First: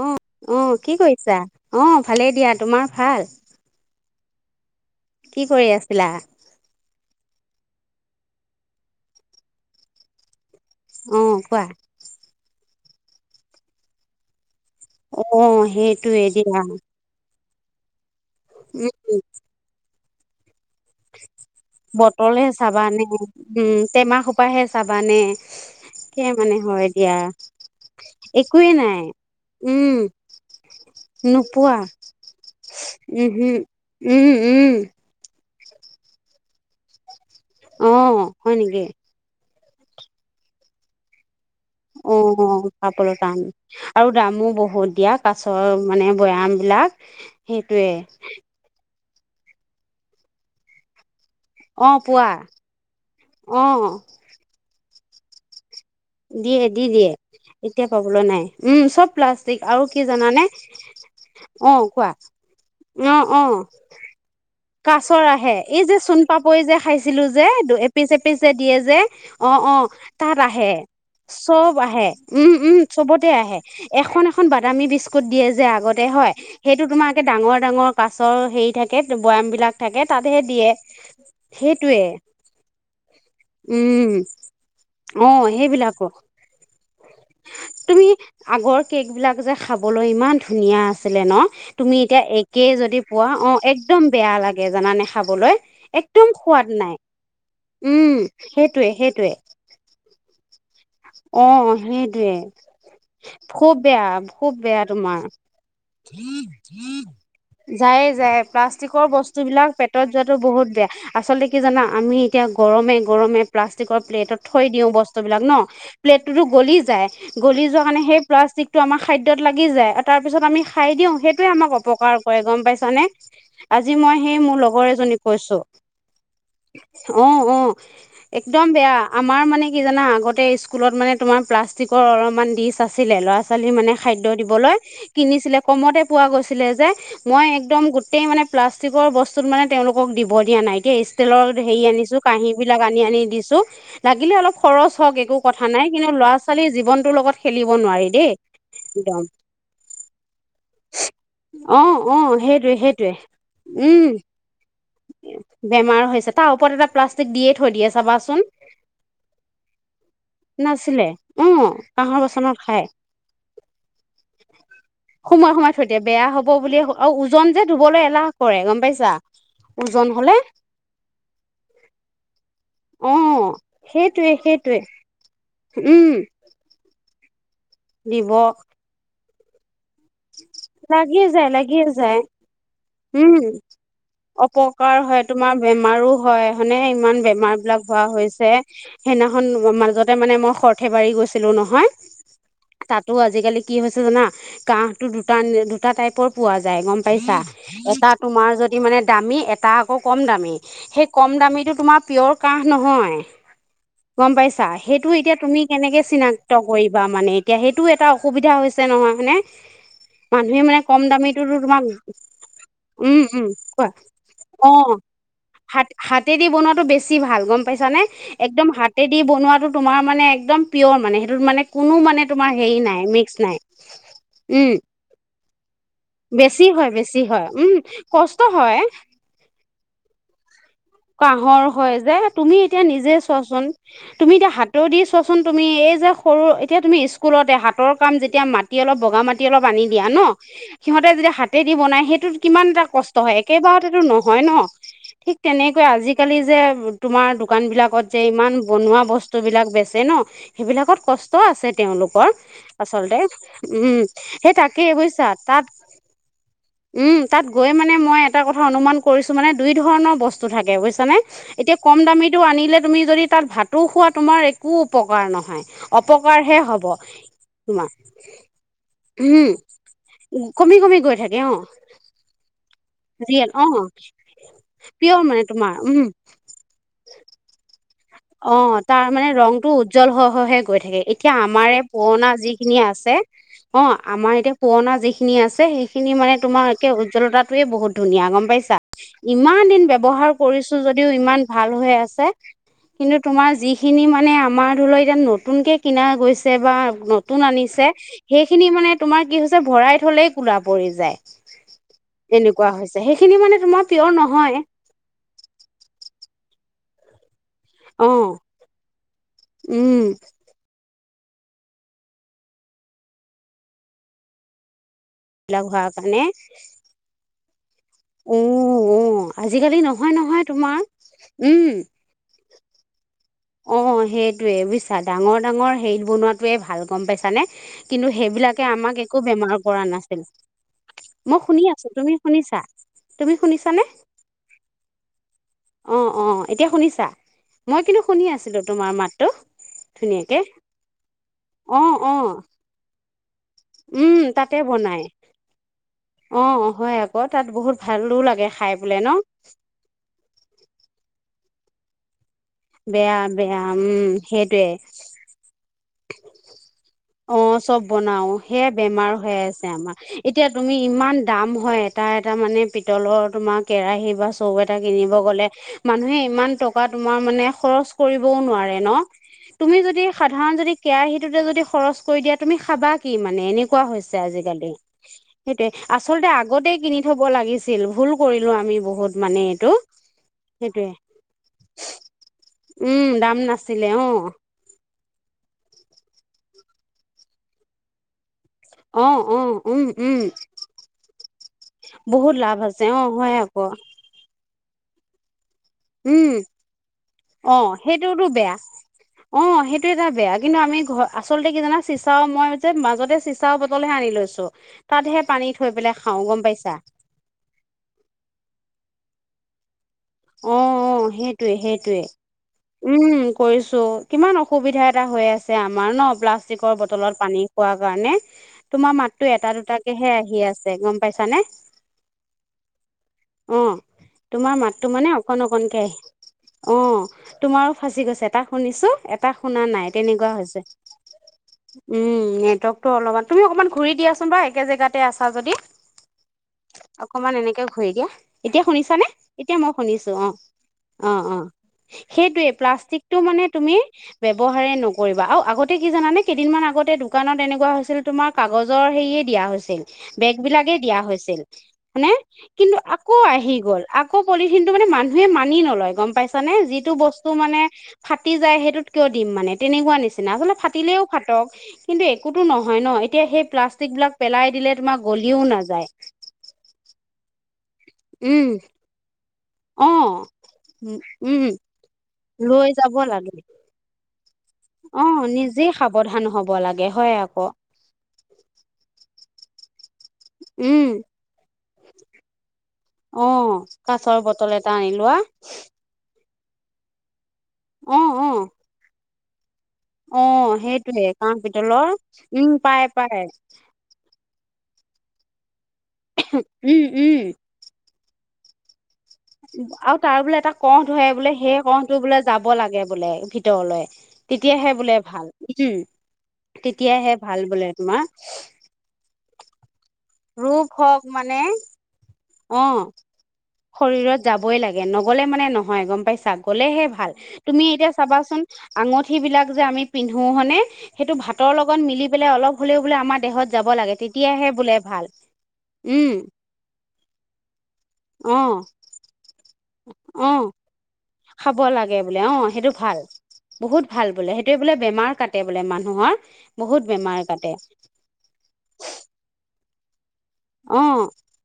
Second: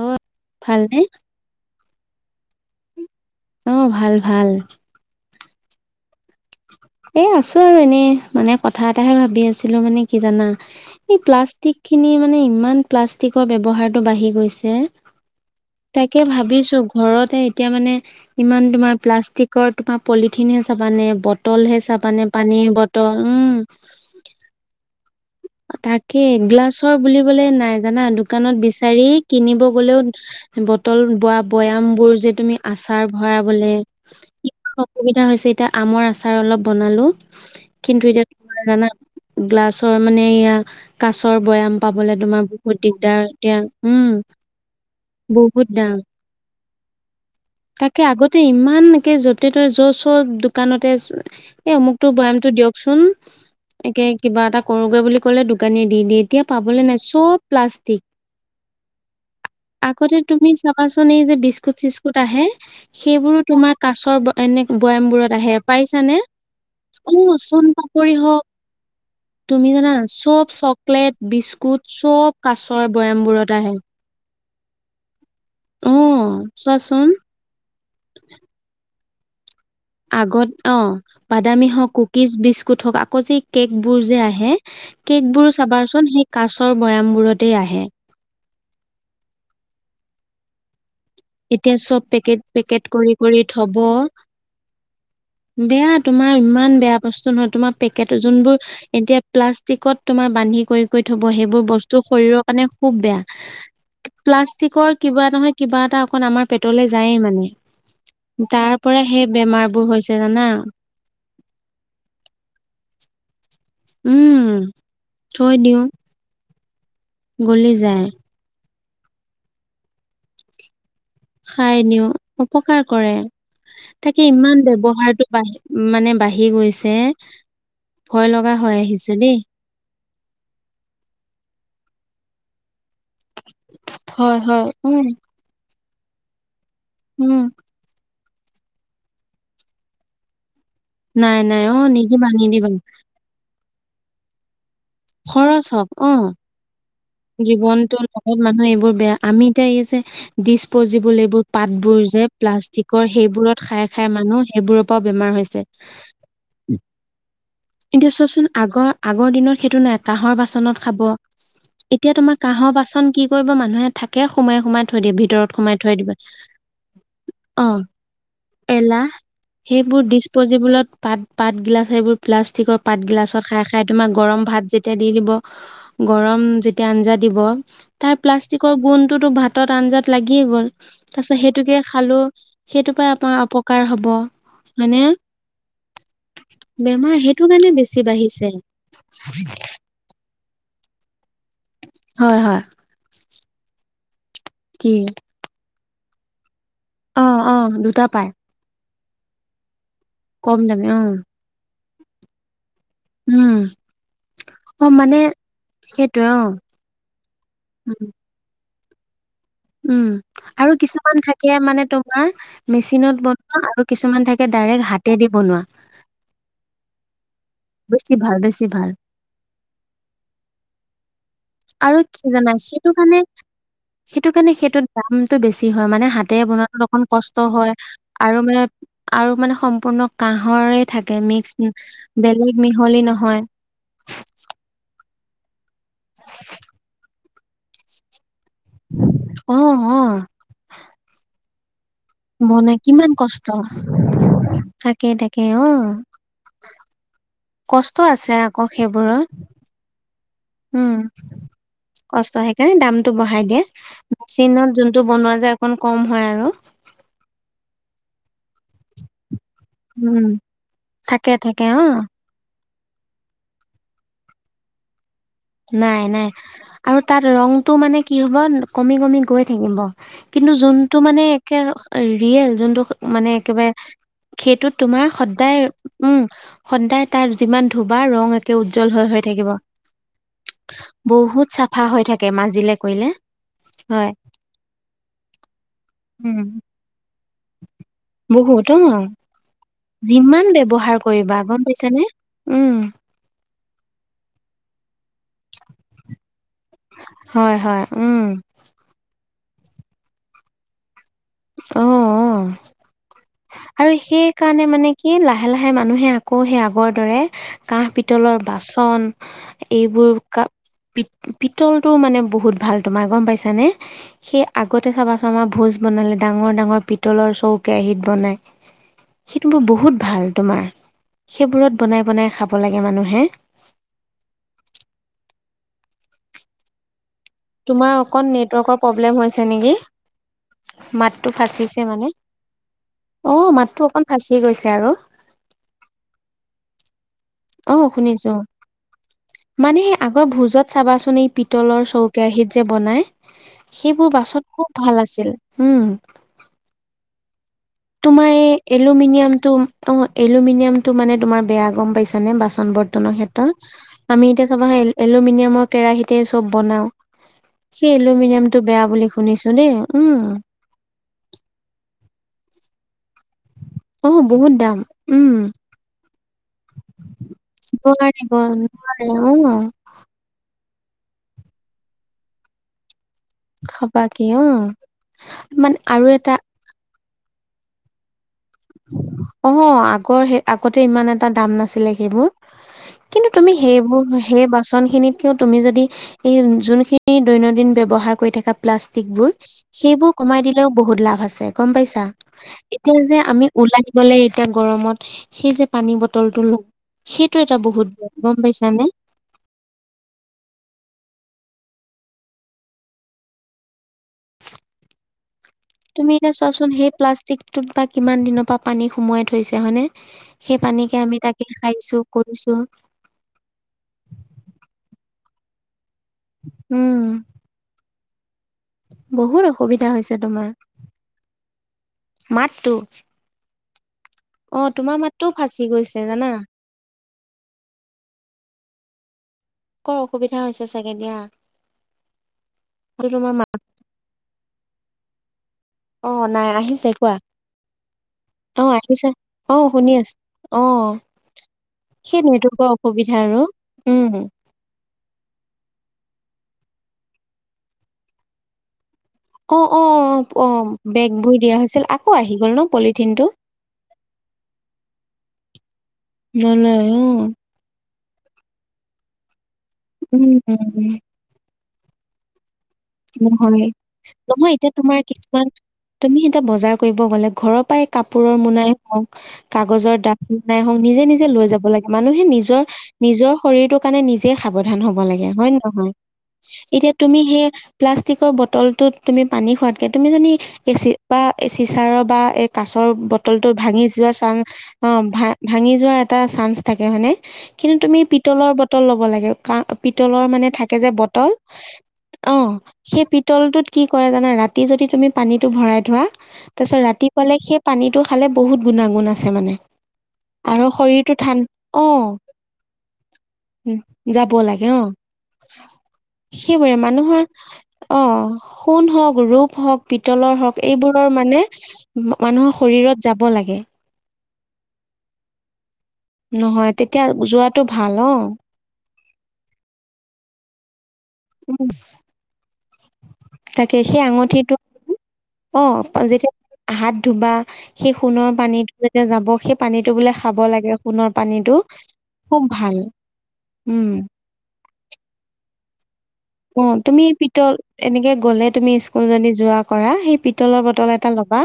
অ', অ কি কৰিছা? অহ ভালেই দিয়া তোমাৰ ভাল? অহ, ভাল ভাল। কি কৰি আছিলা? এই আছো আৰু এনেই। মানে কথা এটাহে ভাবি আছিলো, মানে কি জানা? এই অ কোৱা প্লাষ্টিক খিনি মানে, ইমান প্লাষ্টিকৰ ব্যৱহাৰ তো বাঢ়ি গৈছে। চে, অ তাকে সেইটোৱে দিয়া ভাবিছো ঘৰতে এতিয়া মানে ইমান উম তোমাৰ প্লাষ্টিকৰ তোমাৰ পলিথিনে চাবানে, ব বটলহে চাবানে, উম, টেমা খোপা হে চাবানে তাকে কে মানে হয় গ্লাছৰ দিয়া বুলিবলে নাই জানা। দোকানত একোৱে নাই বিচাৰি কিনিব উম গ'লেও বোৱা নোপোৱা বয়াম বোৰ যে তুমি আচাৰ উমহো ভৰাবলে উম উম অসুবিধা হয়। পিছে আমৰ আচাৰ অলপ বনালো অ কিন্তু এতিয়া হয় তোমাৰ নেকি জনা গ্লাছ। মানে এয়া কাছৰ পাবলে তোমাৰ অ' বহুত দিগদাৰ পাবলেতান এতিয়া আৰু উম দামো বহুত দিয়া বহুত কাছৰ দাম মানে বয়াম। বিলাক, সেইটোৱে। কি য'তে তই য চ' দোকানতে। এ' অ অমুক টো পোৱা বৈয়ামতটো দিয়কচোন, অ একে কিবা এটা কৰোগৈ বুলি ক'লে দু দিয়ে দি দিয়ে। এতিয়া প্লাষ্টিক পাবলৈ নাই উম চব প্লাষ্টিক। আৰু কি আগতে জানানে তুমি চাবাচোন এই যে বিস্কুট অ' কোৱা। চিস্কুট আহে অহ, সেইবোৰো অহ, তোমাৰ কাছৰ ব- এনে কাছৰ বৈয়ামবোৰত আহে। এই যে পাইছানে চোণ পাপৰি যে, অ খাইছিলো যে চোন এপিচ পাপৰি এপিচ হওক যে, দিয়ে যে, অ', তুমি অ জানা তাত চব আহে। চকলেট, চব বিস্কুট আহে। চব উম উম কাছৰ চবতে বৈয়ামবোৰত আহে, এখন এ এখন বাদামী বিস্কুট দিয়ে যে আগতে হয়। অ', সেইটো চোৱাচোন তোমাৰে ডাঙৰ-ডাঙৰ পাছৰ হেৰি থাকে, বৈয়ামবিলাক আগত অ বাদামী হওঁক কুকিজ বিস্কুট হওঁক আকৌ যে কেকবোৰ উম যে আহে অ কেকবোৰ সেইবিলাকো চাবাচোন সেই কাছৰ বৈয়ামবোৰতেই আহে। তুমি আগৰ কেকবিলাক যে খাবলৈ ইমান ধুনীয়া আছে। আ ন তুমি চব এতিয়া পেকেট একেই পেকেট যদি কৰি পোৱা কৰি অ থব একদম বেয়া লাগে জানানে খাবলৈ। বেয়া একদম তোমাৰ সোৱাদ ইমান নাই বেয়া বস্তু নহয়। তোমাৰ পেকেট উম যোনবোৰ সেইটোৱে এতিয়া সেইটোৱে প্লাষ্টিকত তোমাৰ বান্ধি কৰি কৰি থব অ সেই বোৰ বস্তু সেইটোৱে শৰীৰৰ কাৰণে খুব বেয়া খুব বেয়া খুব পেলাষ্টি বেয়া কৰ তোমাৰ কিবা নহয় কিবা এটা খন আমাৰ পেটলৈ যায়ে মানে। যায়, যায়। তাৰ পৰা প্লাষ্টিকৰ সেই বস্তু বিলাক বেমাৰবোৰ পেটত হৈছে যোৱাাতো জানা বহুত বেয়া। আচলতে কি জানা আমি এতিয়া গৰম গৰমে প্লাষ্টিক উম পেলেটত থয়দিও বস্তু বিলাক থৈ ন দিওঁ পেলেট টো গলি গলি যোৱা কাৰণে সেই প্লাষ্টিকটো আমাৰ খাদ্যত লাগি যায়, আৰু তাৰপিছত আমি খাই দিও সেইটোৱে আমাক খাই দিওঁ অপকাৰ কৰে গম অপকাৰ পাইছানে। কৰে আজি মই তাকে সেই মোৰ ইমান লগৰ এজনীক ব্যৱহাৰটো বাঢ়ি কৈছো। মানে বাঢ়ি গৈছে অ'অ, ভয় লগা একদম হৈ বেয়া। আহিছে দেই আমাৰ মানে কি জানা আগতে স্কুল মান তোমাৰ প্লাষ্টিকৰ অলমান দিছ আছিলে লৰা ছোৱালী মানে খাদ্য হয় হয় দিবলৈ উম কিনিছিলে কমতে পোৱা গৈছিলে যে, উম মই একদম গোটেই মানে প্লাষ্টিকৰ বস্তুত মানে তেওঁলোকক দিব দিয়া নাই। নাই ষ্টলৰ নাই অ হেৰি আনিছো নিদিবা কাহী নিদিবা বিলাক আনি আনি দিছো। লাগিলে অলপ খৰচ হওক একো কথা নাই। কিন্তু, ল'ৰা-ছোৱালী জীৱন জীৱনতটো লগত মানুহে এইবোৰ বেয়া একদম আমি এতিয়া যে ডিচপ'জিবল এইবোৰ অ পাতবোৰ অ যে সেইটোৱে প্লাষ্টিকৰ সেইটোৱে সেইবোৰত খাই উম খাই মানুহ সেইবোৰৰ পৰাও বেমাৰ হৈছে। বেমাৰ হৈছে তাৰ ওপৰত এটা প্লাষ্টিক দিয়ে থৈ দিয়ে এতিয়া চাবাচোন চোৱাচোন আগৰ আগৰ দিনৰত সেইটো নাই কাঁহৰ বাচনত খাব নাছিলে অ এতিয়া কাঁহৰ তোমাৰ বাচনত কাহৰ খায় বাচন কি কৰিব মানুহে থাকে সোমাই সোমাই থৈ দে ভিতৰত সোমাই থৈ দিবা। অ ওজন যে ধুবলৈ এলাহ কৰে গম পাইছা। সেইবোৰ ওজন হলে ডিচপজেবলত পাত পাত গিলাচ সেইবোৰ প্লাষ্টিকৰ পাত অ গিলাচত খাই খাই তোমাৰ সেইটোৱে গৰম ভ ভাত সেইটোৱে যেতিয়া দি দিব উম গৰম যেতিয়া আঞ্জা দিব তাৰ দিব প্লাষ্টিকৰ গুণতো ভাতত আঞ্জা লাগিয়ে গ'ল তাৰ লাগিয়ে পিছত যায় সেইটোকে লাগিয়ে যায় খালো সেইটোৰ পৰা উম আমাৰ অপকাৰ হব অপকাৰ হয়নে। হয় তোমাৰ বেমাৰো হয় হয়নে ইমান সেইটো বেমাৰ কাৰণে বিলাক বেছি হোৱা বাঢ়িছে হৈছে সেইদিনাখন মাজত ততে মানে মই সৰ্থেবাৰী গৈছিলো নহয় হয় হয় তাতো আজিকালি কি হৈছে জানা কাহ। কি দুটা দুটা টাইপৰ পোৱা যায় গম অ পাইছা অ দুটা এটা পাই তোমাৰ যদি মানে দামী এটা আকৌ কম দামী সেই কম দামীটো তোমাৰ পিয়ৰ কাহ নহয়। উম গম পাইছা অ সেইটো মানে এতিয়া তুমি কেনেকে সেইটোৱে অ চিনাক্ত কৰিবা মানে এতিয়া সেইটোও উম এটা অসুবিধা হৈছে। ছে নহয় হয়নে। উম মানুহে আৰু মানে কম কিছুমান দামীটোতো থাকে মানে তোমাক তোমাৰ মেচিনত বনোৱা আৰু কিছুমান থাকে ডাইৰেক্ট অহ হাতেদি বনোৱা। হাতেদি বনোৱাতটো বেছি ভাল গম পাইছা নে বেছি ভাল, বেছি একদম ভাল। হাতে দি বনোৱাটো তোমাৰ মানে একদম পিয়ৰ মানে, মানে কোনো আৰু কি মানে তোমাৰ জানা? হেৰি সেইটো নাই মিক্স নাই উম দামতটো বেছি হয় মানে হাতেৰে বেছি বনাওতকে হয় অকমান বেছি কষ্ট হয় উম আৰু কষ্ট মানে হয় আৰু মানে সম্পূৰ্ণ কাহৰে কাহৰ হয় যে তুমি এতিয়া নিজে নহয়। চোৱাচোন তুমি এতিয়া হাতৰ দি চোৱা চোন তুমি এই যে সৰু এতিয়া তুমি স্কুলতে হাতৰ কাম যে তেতিয়া মাটি অলপ বগা মাটি অ', অলপ আনি দিয়া ন, অ', সিহঁতে যেতিয়া হাতে দি বনাই সেইটোত কিমান এটা কষ্ট হয় একেবাৰতে নহয় ন তাকে, ঠিক তাকে তেনে অ'। আজিকালি যে তোমাৰ দোকান কষ্ট বিলাকত যে আছে ইমান আকৌ বনোৱা সেইবোৰত। বস্তুবিলাক বেচে ন উম, সেইবিলাকত কষ্ট আছে তেওঁলোকৰ কষ্ট সেইকাৰণে দামটো আচলতে উম সেই তাকেই বুছা মাজে কম হয় আৰু উম তাত গৈ মই এটা কথা অনুমান কৰিছোঁ মানে দুই উম, ধৰণৰ বস্তু থাকে বুজিছা থাকে থাকে নে অ, কম দামি টো। আনিলে তুমি যদি তাত ভাতো খোৱা তোমাৰ একো উপকাৰ নহয় নাই নাই অপকাৰহে হ'ব আৰু তাত ৰংটো তোমাৰ মানে কি হব কমি কমি গৈ উম থাকিব। কিন্তু কমি যোনটো কমি গৈ মানে থাকে অ একে ৰিয়েল যোনটো মানে ৰিয়েল অ একেবাৰে সেইটোত তোমাৰ পিয়ৰ মানে সদায় তোমাৰ উম সদায় তাৰ যিমান ধুবা ৰং একে অ উজ্জ্বল হৈ তাৰ হৈ মানে থাকিব। ৰং টো উজ্জ্বল হয়। হে গৈ থাকে এতিয়া বহুত আমাৰে চাফা হৈ থাকে পুৰণা মাজিলে যিখিনি কৰিলে আছে অ হয়। আমাৰ এতিয়া পুৰণা যিখিনি খিনি আছে সেইখিনি মানে উম, তোমাৰে উজ্জ্বলতাটোয়ে বহুত ধুনীয়া, গম বহুত পাইছা? অ, ইমান ব্যবহাৰ যিমান কৰিছো ব্যৱহাৰ যদিও কৰিবা ইমান গম ভাল হৈ পাইছানে? আছে। উম, কিন্তু তোমাৰ যিখিনি মানে আমাৰ ধৰি লোৱা নতুনকে কিনা গৈছে বা নতুন হয় হয় আনিছে উম, সেইখিনি মানে তোমাৰ কি হৈছে ভৰাই থলেই কোলা পৰি যায়। অ এনেকুৱা হৈছে সেইখিনি মানে তোমাৰ আৰু পিয়ৰ সেই নহয় কাৰণে মানে কি লাহে লাহে মানুহে আকৌ আকৌ সি আগৰ দৰে কাঁহ অ পিতলৰ বাচন উম এইবোৰ ক পিতলটোও মানে বহুত ভাল তোমাৰ গম পাইছানে সেই আগতে চাবাচোন আমাৰ বিলাক ভোজ হোৱাৰ বনালে কাৰণে ডাঙৰ ডাঙৰ পিতলৰ চৌ - কেৰাহীত বনাই উ অ সেইটো মোৰ আজিকালি বহুত নহয় ভাল নহয় তোমাৰ উম সেইবোৰত বনাই বনাই খাব। খাব লাগে মানুহে। অ সেইটো য়ে বুজিছা ডাঙৰ ডাঙৰ হেইত বনোৱাটোৱে ভাল গম পাইছ। কানে তোমাৰ কিন্তু অকণ সেইবিলাকে নেটৱৰ্কৰ আমাক প্ৰব্লেম একো হৈছে বেমাৰ নেকি কৰা নাছিল। মাতটো মই শুনি ফাঁচিছে আছো মানে। তুমি শুনিছা? তুমি অ শুনিছানে মাতটো অকন ফাঁচি গৈছে আৰু অ অ এতিয়া শুনিছা মই অ' কিন্তু শুনি শুনিছো। আছিলো তোমাৰ মাত। মানে সেই আগৰ ভোজত চাবাচোন এই অ পিতলৰ চৌ অ কেৰাহীত যে বনাই সেইবোৰ উম বাছন তাতে খুব ভাল বনাই আছিল। উম অ অ হয় আগত। তোমাৰ এই এলুমিনিয়াম টো অ এলুমিনিয়াম টো মানে তোমাৰ বেয়া গম পাইছে? মানে বাচন বৰ্তনৰ বেয়া বেয়া উম ক্ষেত্ৰত। আমি এতিয়া সেইটোৱে চাবা এলুমিনিয়ামৰ কেৰাহীতে চব বনাওঁ। অ চব বনাও সেয়য়া বেমাৰ হৈ শুনিছো আছে দেই আমাৰ। উম এতিয়া তুমি ইমান দাম হয় এটা এটা মানে তমাৰ অ কেৰাহী বা বহুত চৰু এটা দাম কিনিব উম গলে, মানুহে ইমান টকা তোমাৰ মানে খৰচ কৰিব। ক তুমি যদি সাধাৰণ যদি কেৰাহীটোতে যদি খৰচ কৰি দিয়া তুমি খাবা। কি মানে এনেকুৱা খাবা হৈছে কি অ আজিকালি। সেইটোৱেই মানে আৰু আচলতে এটা আগতে কিনি থ'ব লাগিছিল ভুল কৰিলো আমি বহুত মানে অ এইটো আগৰ সেই আগতে সেইটোৱে ইমান এটা দাম নাছিলে সেইবোৰ। উম কিন্তু দাম তুমি নাছিলে সেইবোৰ অ সেই বাচন খিনিতকে তুমি যদি এই যোনখিনি দৈনন্দিন ব্যৱহাৰ কৰি থকা অ প্লাষ্টিকবোৰ। অ উম সেইবোৰ উম কমাই দিলও বহুত লাভ আছে, গম পাইছা? বহুত লাভ আছে এতিয়া অ যে হয় আমি আকৌ ওলাই গলে এতিয়া গৰমত সেই যে পানী উম বটলটো লওঁ সেইটো অ এটা বহুত সেইটোতো গম বেয়া পাইছানে? অহঁ সেইটো এটা বেয়া কিন্তু আমি ঘৰত আচলতে কি জানা চিচাও মই যে মাজতে চিচাও বটল হে আনি লৈছো। তাতহে পানী থৈ পেলাই তুমি খাও এতিয়া গম চোৱাচোন পাইছা। সেই প্লাষ্টিকটোত বা কিমান দিনৰ পৰা পানী সোমোৱাই থৈছে হয় নে? অহ অহ সেইটোৱে কৰিছো সেইটোৱে উম কৰিছো কিমান অসুবিধা এটা হৈ আছে। আছে আমাৰ ন প্লাষ্টিকৰ উম বটলত পানী খোৱাৰ কাৰণে। তোমাৰ মাততো বহুত এটা অসুবিধা দুটাকেহে হৈছে আহি তোমাৰ। আছে গম পাইছানে? মাতটো অ তোমাৰ অ মাতটো মানে মাতটোও অকণ ফাঁচি অকণকে গৈছে জানা আহি অহঁ। তোমাৰো ফাঁচি গৈছে এটা শুনিছো এটা শুনা নাই কৰ তেনেকুৱা অসুবিধা হৈছে। চাগে দিয়া। উম নেটৱৰ্কটো সেইটো অলপমান তোমাৰ মা তুমি অকমান ঘূৰি দিয়াচোন বা একে জেগাতে আছা যদি। অ' নাই আহিছে কোৱা অকমান এনেকে ঘূৰি দিয়া। এতিয়া অ' শুনিছানে? আহিছে এতিয়া অ' মই শুনি শুনিছো আছো অ অ অ সেই সেইটোয়ে নেটৱৰ্কৰ অসুবিধা প্লাষ্টিকটো আৰু মানে তুমি উম ব্যৱহাৰ নকৰিবা আৰু আগতে কি জানানে কেইদিনমান আগতে দোকানত এনেকুৱা হৈছিল তোমাৰ কাগজৰ হেৰিয়ে দিয়া অ' অ' হৈছিল, অ' বেগ অ' বিলাকে দিয়া বেগবোৰ হৈছিল। দিয়া হয় আকৌ নে? আহি গ'ল ন কিন্তু আকৌ পলিথিনটো আহি গ'ল। আকৌ পলিথিন টো মানে মানুহে মানি নলয় গম পাইছা নে নলয় যিটো অ' বস্তু মানে ফাটি যায় সেইটোত কিয় দিম মানে তেনেকুৱা নিচিনা উম আচলতে ফাটিলেও ফাটক কিন্তু একোতো নহয়। ন এতিয়া সেই নহয় প্লাষ্টিক বিলাক পেলাই নহয় দিলে এতিয়া তোমাৰ গলিও কিছুমান নাযায় তুমি এতিয়া বজাৰ কৰিব গলে ঘৰত পাই কাপোৰৰ উম মোনাই হওঁক অ কাগজৰ দাঠ মোনাই হওঁক নিজে নিজে উম লৈ যাব লাগে। ইমান লৈ যাব লাগে নিজৰ শৰীৰটোৰ কাৰণে নিজে যে সাৱধান হ'ব অ লাগে হয় নে নিজে নহয়? সাৱধান হব লাগে এতিয়া হয় তুমি আকৌ সেই প্লাষ্টিক বটলটোত তুমি পানী খোৱাতকে তুমি যদি উম এচি বা এ চিচাৰৰ বা কাছৰ অ বটলটো ভাঙি যোৱা কাছৰ চান্স বটল এটা অ আনি লোৱা ভা ভাঙি যোৱা এটা চান্স থাকে হয়নে কিন্তু তুমি অ অ পিতলৰ বটল ল'ব লাগে। কা অ পিতলৰ মানে থাকে যে সেইটোয়ে বটল কাঁহ পিতলৰ উম অহঁ। পাই সেই পাই পিতলটোত কি কৰে জানা ৰাতি যদি তুমি পানীটো ভৰাই থোৱা তাৰ পিছত উম ৰাতি উম পালে সেই পানী ত খালে বহুত গুণাগুণ আছে। মানে আৰু তাৰ বোলে এটা আৰু কঢ় ধৰে শৰীৰটো বোলে ঠান সেই অ কঢ় বোলে যাব লাগে বোলে ভিতৰলৈ যাব লাগে তেতিয়াহে অ বোলে ভাল উম। সেইবোৰে তেতিয়াহে মানুহৰ, ভাল বোলে অ তোমাৰ সোণ হওক ৰূপ হওক। পিতলৰ হওক এইবোৰৰ মানে, মানুহৰ অ শৰীৰত যাব লাগে। শৰীৰত যাবই লাগে নগলে মানে নহয়। হয় গম পাইছা নহয় গ'লেহে তেতিয়া ভাল যোৱাটো তুমি এতিয়া ভাল অ চাবাচোন, আঙুঠি বিলাক যে আমি পিন্ধো হয়নে। সেইটো ভাতৰ লগত মিলি পেলাই অলপ হ'লেও বোলে আমাৰ দেহত যাব তাকে লাগে সেই তেতিয়াহে আঙুঠিটো বোলে ভাল অ উম যেতিয়া, হাত ধুবা সেই সোণৰ অ পানীত যেতিয়া যাব সেই পানীটো বোলে অ খাব লাগে। সোণৰ পানীটো খাব লাগে, বোলে অ সেইটো ভাল বহুত উম ভাল বোলে সেইটো বোলে বেমাৰ কাটে। বোলে মানুহৰ। অ বহুত তুমি বেমাৰ কাটে পিতল এনেকে গ'লে তুমি স্কুল যদি যোৱা কৰা সেই। পিতলৰ অ বটল এটা ল'বা,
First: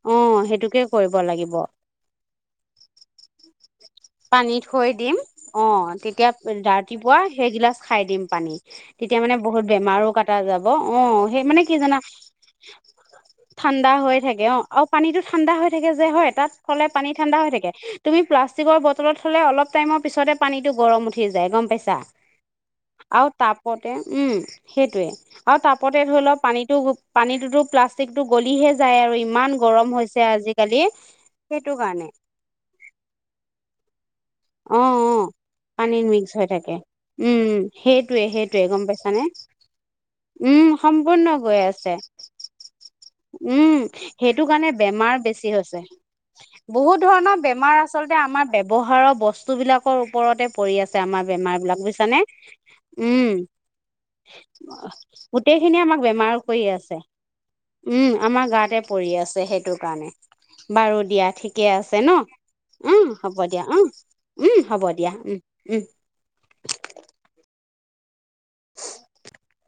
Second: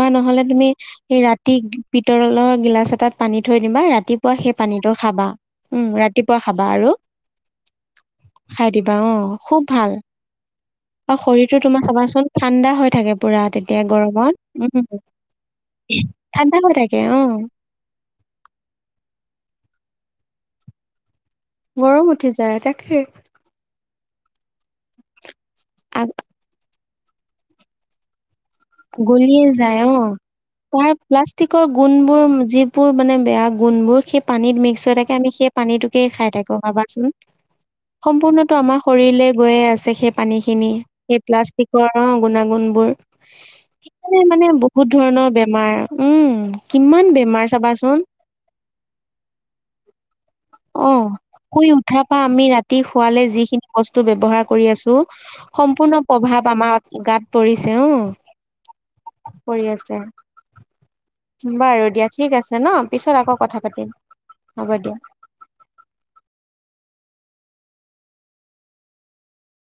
বা অ নহলে তুমি সেইটোকে কৰিব সে লাগিব ৰাতি পিতল। গিলাচ এটাত পানী থৈ দিবা ৰাতি। পানী থৈ দিম, অ তেতিয়া ৰাতিপুৱা খাবা আৰু ৰাতিপুৱা সেইগিলাচ খাই দিম পানী। খাই দিবা অ তেতিয়া মানে খুব বহুত ভাল বেমাৰো কটা যাব আৰু অহ সেই শৰীৰটো মানে কি তোমাৰ জানা। চাবাচোন ঠাণ্ডা হৈ থাকে পুৰা তেতিয়া ঠাণ্ডা হৈ গৰমত থাকে অহ উম আৰু পানীটো ঠাণ্ডা হৈ থাকে যে হয় তাত ঠাণ্ডা হৈ থলে থাকে পানী অ ঠাণ্ডা হৈ থাকে তুমি প্লাষ্টিকৰ বটল তলত থলে অলপ টাইমৰ পিছতে পানীটো গৰম উঠে। উঠি যায় গম পাইছা, গৰম উঠি যায় তাকে আৰু তাপতে ওহ, সেইটোৱে আৰু তাপতে ধৰি লওক পানীটো পানীটোতো প্লাষ্টিকটো গলিহে যায় আৰু গলিয়ে ইমান যায় গৰম অ, হৈছে আজিকালি তাৰ প্লাষ্টিকৰ সেইটো কাৰণে গুণবোৰ যিবোৰ মানে বেয়া গুণবোৰ সে পানীত অ মিক্স হৈ অ থাকে আমি সেই পানীটোকে পানীত খাই মিক্স হৈ থাকো থাকে ভাবাচোন। উম সেইটোৱে সম্পূৰ্ণতটো সেইটোৱে আমাৰ গম পাইছানে শৰীৰলে গৈয়ে আছে সেই পানী উম খিনি। সেই সম্পূৰ্ণ গৈ প্লাষ্টিকৰ আছে গুণাগুণ বোৰ। উম সেই সেইটো মানে কাৰণে বহুত বেমাৰ ধৰণৰ বেছি বেমাৰ। হৈছে উম, কিমান বেমাৰ চাবাচোন। ৱহাৰৰ বস্তু স্তুবিলাকৰ ওপৰতে পৰি আছে অ', আমাৰ বেমাৰ শুই বিলাক উঠাৰ বুইছানে? পৰা আমি ৰাতি শুৱালে উম। যিখিনি বস্তু ব্যৱহাৰ কৰি আছো গোটেইখিনিয়ে সম্পূৰ্ণ আমাক বেমাৰ প্ৰভাৱ কৰি আমাৰ আছে, গাত পৰিছে উম, অ', আমাৰ গা পৰি আছে পৰি সেইটো আছে কাৰণে, বাৰু দিয়া। ঠিকে বাৰু আছে দিয়া ন? ঠিক আছে ন' উম, পিছত আকৌ হ'ব কথা দিয়া, অ। পাতিম উম হ'ব দিয়া। উম উম। [unintelligible]